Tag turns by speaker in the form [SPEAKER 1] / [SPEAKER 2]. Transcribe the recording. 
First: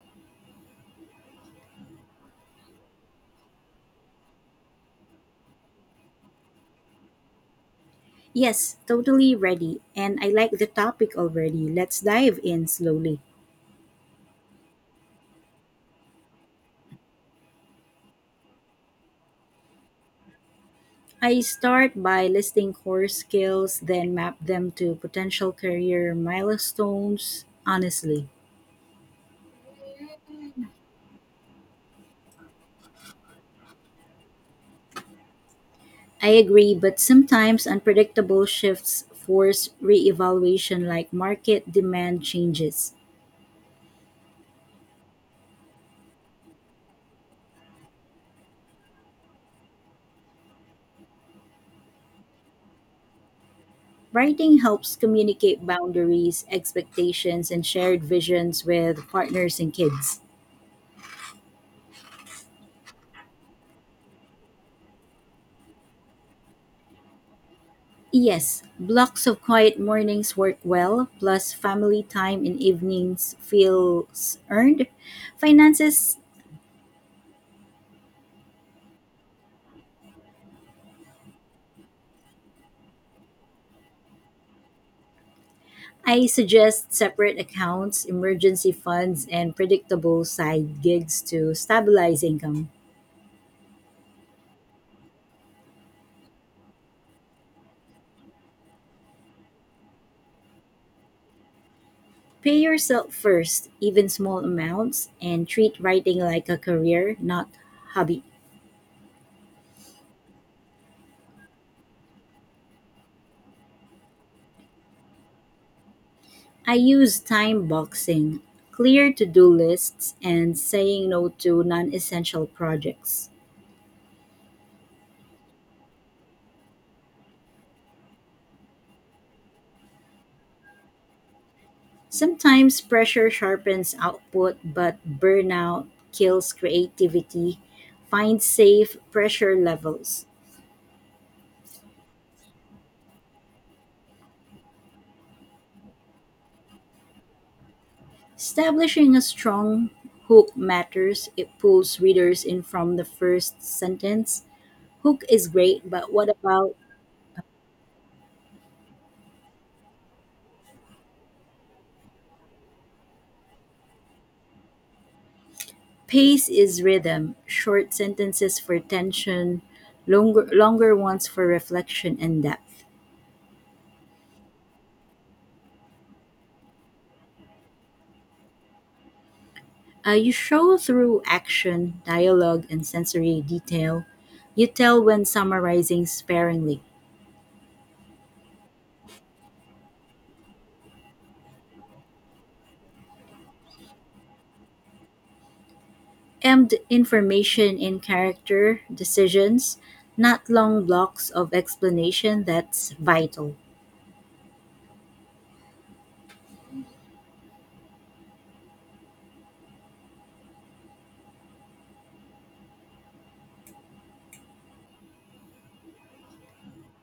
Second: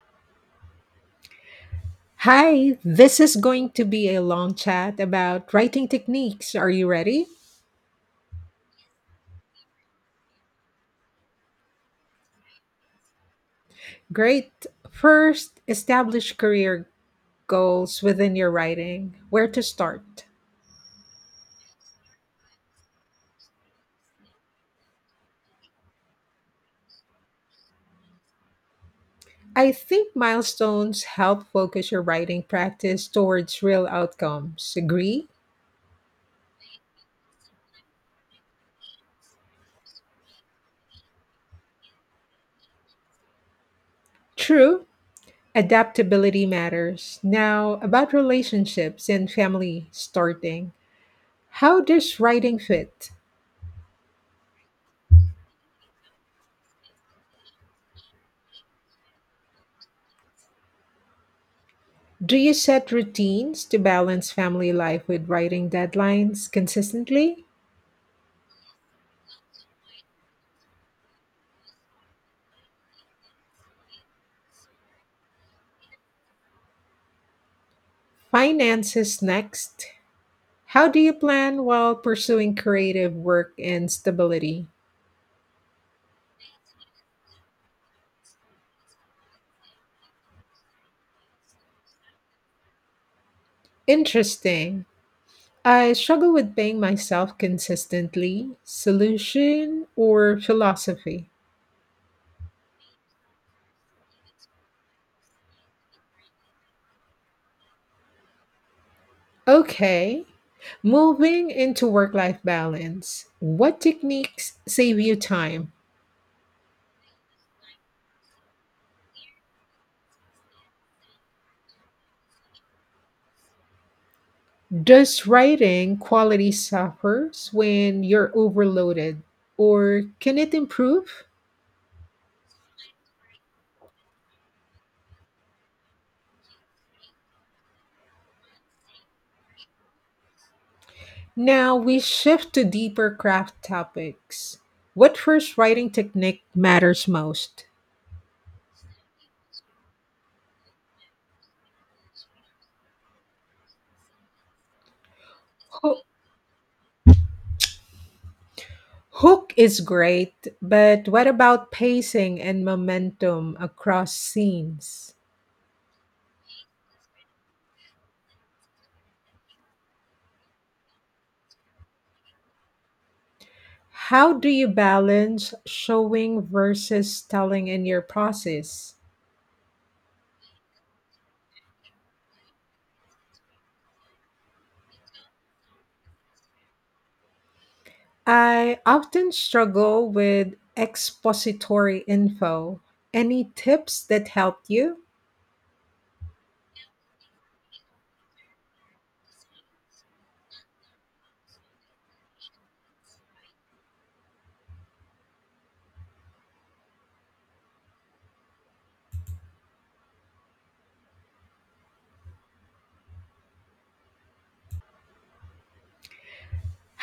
[SPEAKER 1] Hi, this is going to be a long chat about writing techniques. Are you ready?
[SPEAKER 2] Yes, totally ready. And I like the topic already. Let's dive in slowly.
[SPEAKER 1] Great. First, establish career goals within your writing. Where to start?
[SPEAKER 2] I start by listing core skills, then map them to potential career milestones. Honestly,
[SPEAKER 1] I think milestones help focus your writing practice towards real outcomes. Agree?
[SPEAKER 2] I agree, but sometimes unpredictable shifts force reevaluation like market demand changes.
[SPEAKER 1] True. Adaptability matters. Now, about relationships and family starting. How does writing fit?
[SPEAKER 2] Writing helps communicate boundaries, expectations, and shared visions with partners and kids.
[SPEAKER 1] Do you set routines to balance family life with writing deadlines consistently?
[SPEAKER 2] Yes, blocks of quiet mornings work well, plus family time in evenings feels earned. Finances,
[SPEAKER 1] Finances next. How do you plan while pursuing creative work and stability?
[SPEAKER 2] I suggest separate accounts, emergency funds, and predictable side gigs to stabilize income.
[SPEAKER 1] Interesting. I struggle with paying myself consistently. Solution or philosophy?
[SPEAKER 2] Pay yourself first, even small amounts, and treat writing like a career, not hobby.
[SPEAKER 1] Okay. Moving into work life balance. What techniques save you time?
[SPEAKER 2] I use time boxing, clear to-do lists, and saying no to non-essential projects.
[SPEAKER 1] Does writing quality suffers when you're overloaded, or can it improve?
[SPEAKER 2] Sometimes pressure sharpens output, but burnout kills creativity. Find safe pressure levels.
[SPEAKER 1] Now we shift to deeper craft topics. What first writing technique matters most?
[SPEAKER 2] Establishing a strong hook matters. It pulls readers in from the first sentence. Hook is great,
[SPEAKER 1] Hook,
[SPEAKER 2] but what about
[SPEAKER 1] hook is great, but what about pacing and momentum across scenes?
[SPEAKER 2] pace is rhythm? Short sentences for tension, longer ones for reflection and depth.
[SPEAKER 1] How do you balance showing versus telling in your process?
[SPEAKER 2] You show through action, dialogue, and sensory detail. You tell when summarizing sparingly.
[SPEAKER 1] I often struggle with expository info. Any tips that helped you?
[SPEAKER 2] Emd information in character decisions, not long blocks of explanation that's vital.